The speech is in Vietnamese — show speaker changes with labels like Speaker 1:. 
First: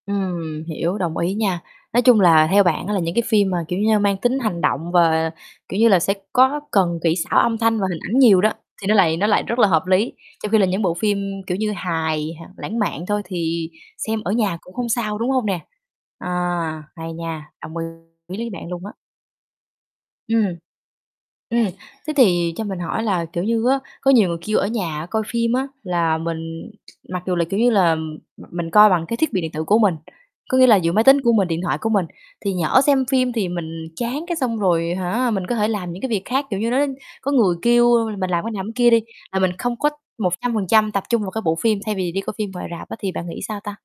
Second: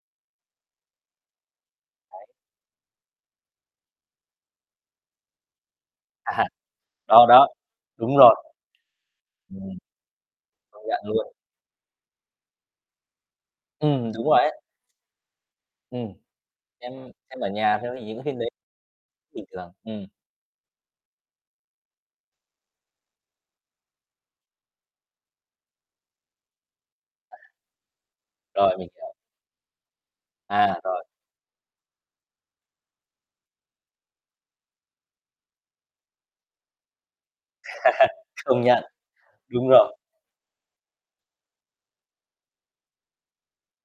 Speaker 1: Ừm, hiểu, đồng ý nha. Nói chung
Speaker 2: Đấy.
Speaker 1: là theo bạn á là những cái phim mà, kiểu như, mang tính hành động và, kiểu như là, sẽ
Speaker 2: À,
Speaker 1: có cần kỹ
Speaker 2: đó,
Speaker 1: xảo
Speaker 2: đó,
Speaker 1: âm thanh và hình
Speaker 2: đúng
Speaker 1: ảnh
Speaker 2: rồi.
Speaker 1: nhiều đó, thì nó lại nó lại
Speaker 2: Ừm.
Speaker 1: rất là hợp lý, trong khi là
Speaker 2: Công
Speaker 1: những bộ
Speaker 2: nhận
Speaker 1: phim,
Speaker 2: luôn.
Speaker 1: kiểu như, hài h lãng mạn thôi, thì
Speaker 2: Ừm,
Speaker 1: xem
Speaker 2: đúng
Speaker 1: ở
Speaker 2: rồi
Speaker 1: nhà
Speaker 2: ấy.
Speaker 1: cũng không sao, đúng hông nè?
Speaker 2: Ừm,
Speaker 1: À,
Speaker 2: xem
Speaker 1: hay
Speaker 2: xem ở
Speaker 1: nha, đồng
Speaker 2: nhà [unintelligible]
Speaker 1: ý
Speaker 2: những cái phim
Speaker 1: với
Speaker 2: đấy
Speaker 1: bạn luôn á.
Speaker 2: bình thường, ừm.
Speaker 1: Ừm. Ừm, thế thì cho mình hỏi là, kiểu như á, có nhiều người kêu ở nhà coi phim á là mình mặc dù là, kiểu như là, m mình
Speaker 2: Rồi, mình
Speaker 1: coi bằng
Speaker 2: hiểu.
Speaker 1: cái thiết bị điện tử của mình. Có nghĩa là
Speaker 2: À,
Speaker 1: giữa
Speaker 2: rồi.
Speaker 1: máy tính của mình, điện thoại của mình, thì nhỡ xem phim thì mình chán cái xong rồi hả, mình có thể làm những cái việc khác, kiểu như, nó [unintelligible] có người kêu mình làm [unintelligible]
Speaker 2: Công
Speaker 1: làm
Speaker 2: nhận,
Speaker 1: kia đi, là mình
Speaker 2: đúng
Speaker 1: không có
Speaker 2: rồi.
Speaker 1: 100% tập trung vào cái bộ phim thay vì đi coi phim ngoài rạp á, thì bạn nghĩ sao ta?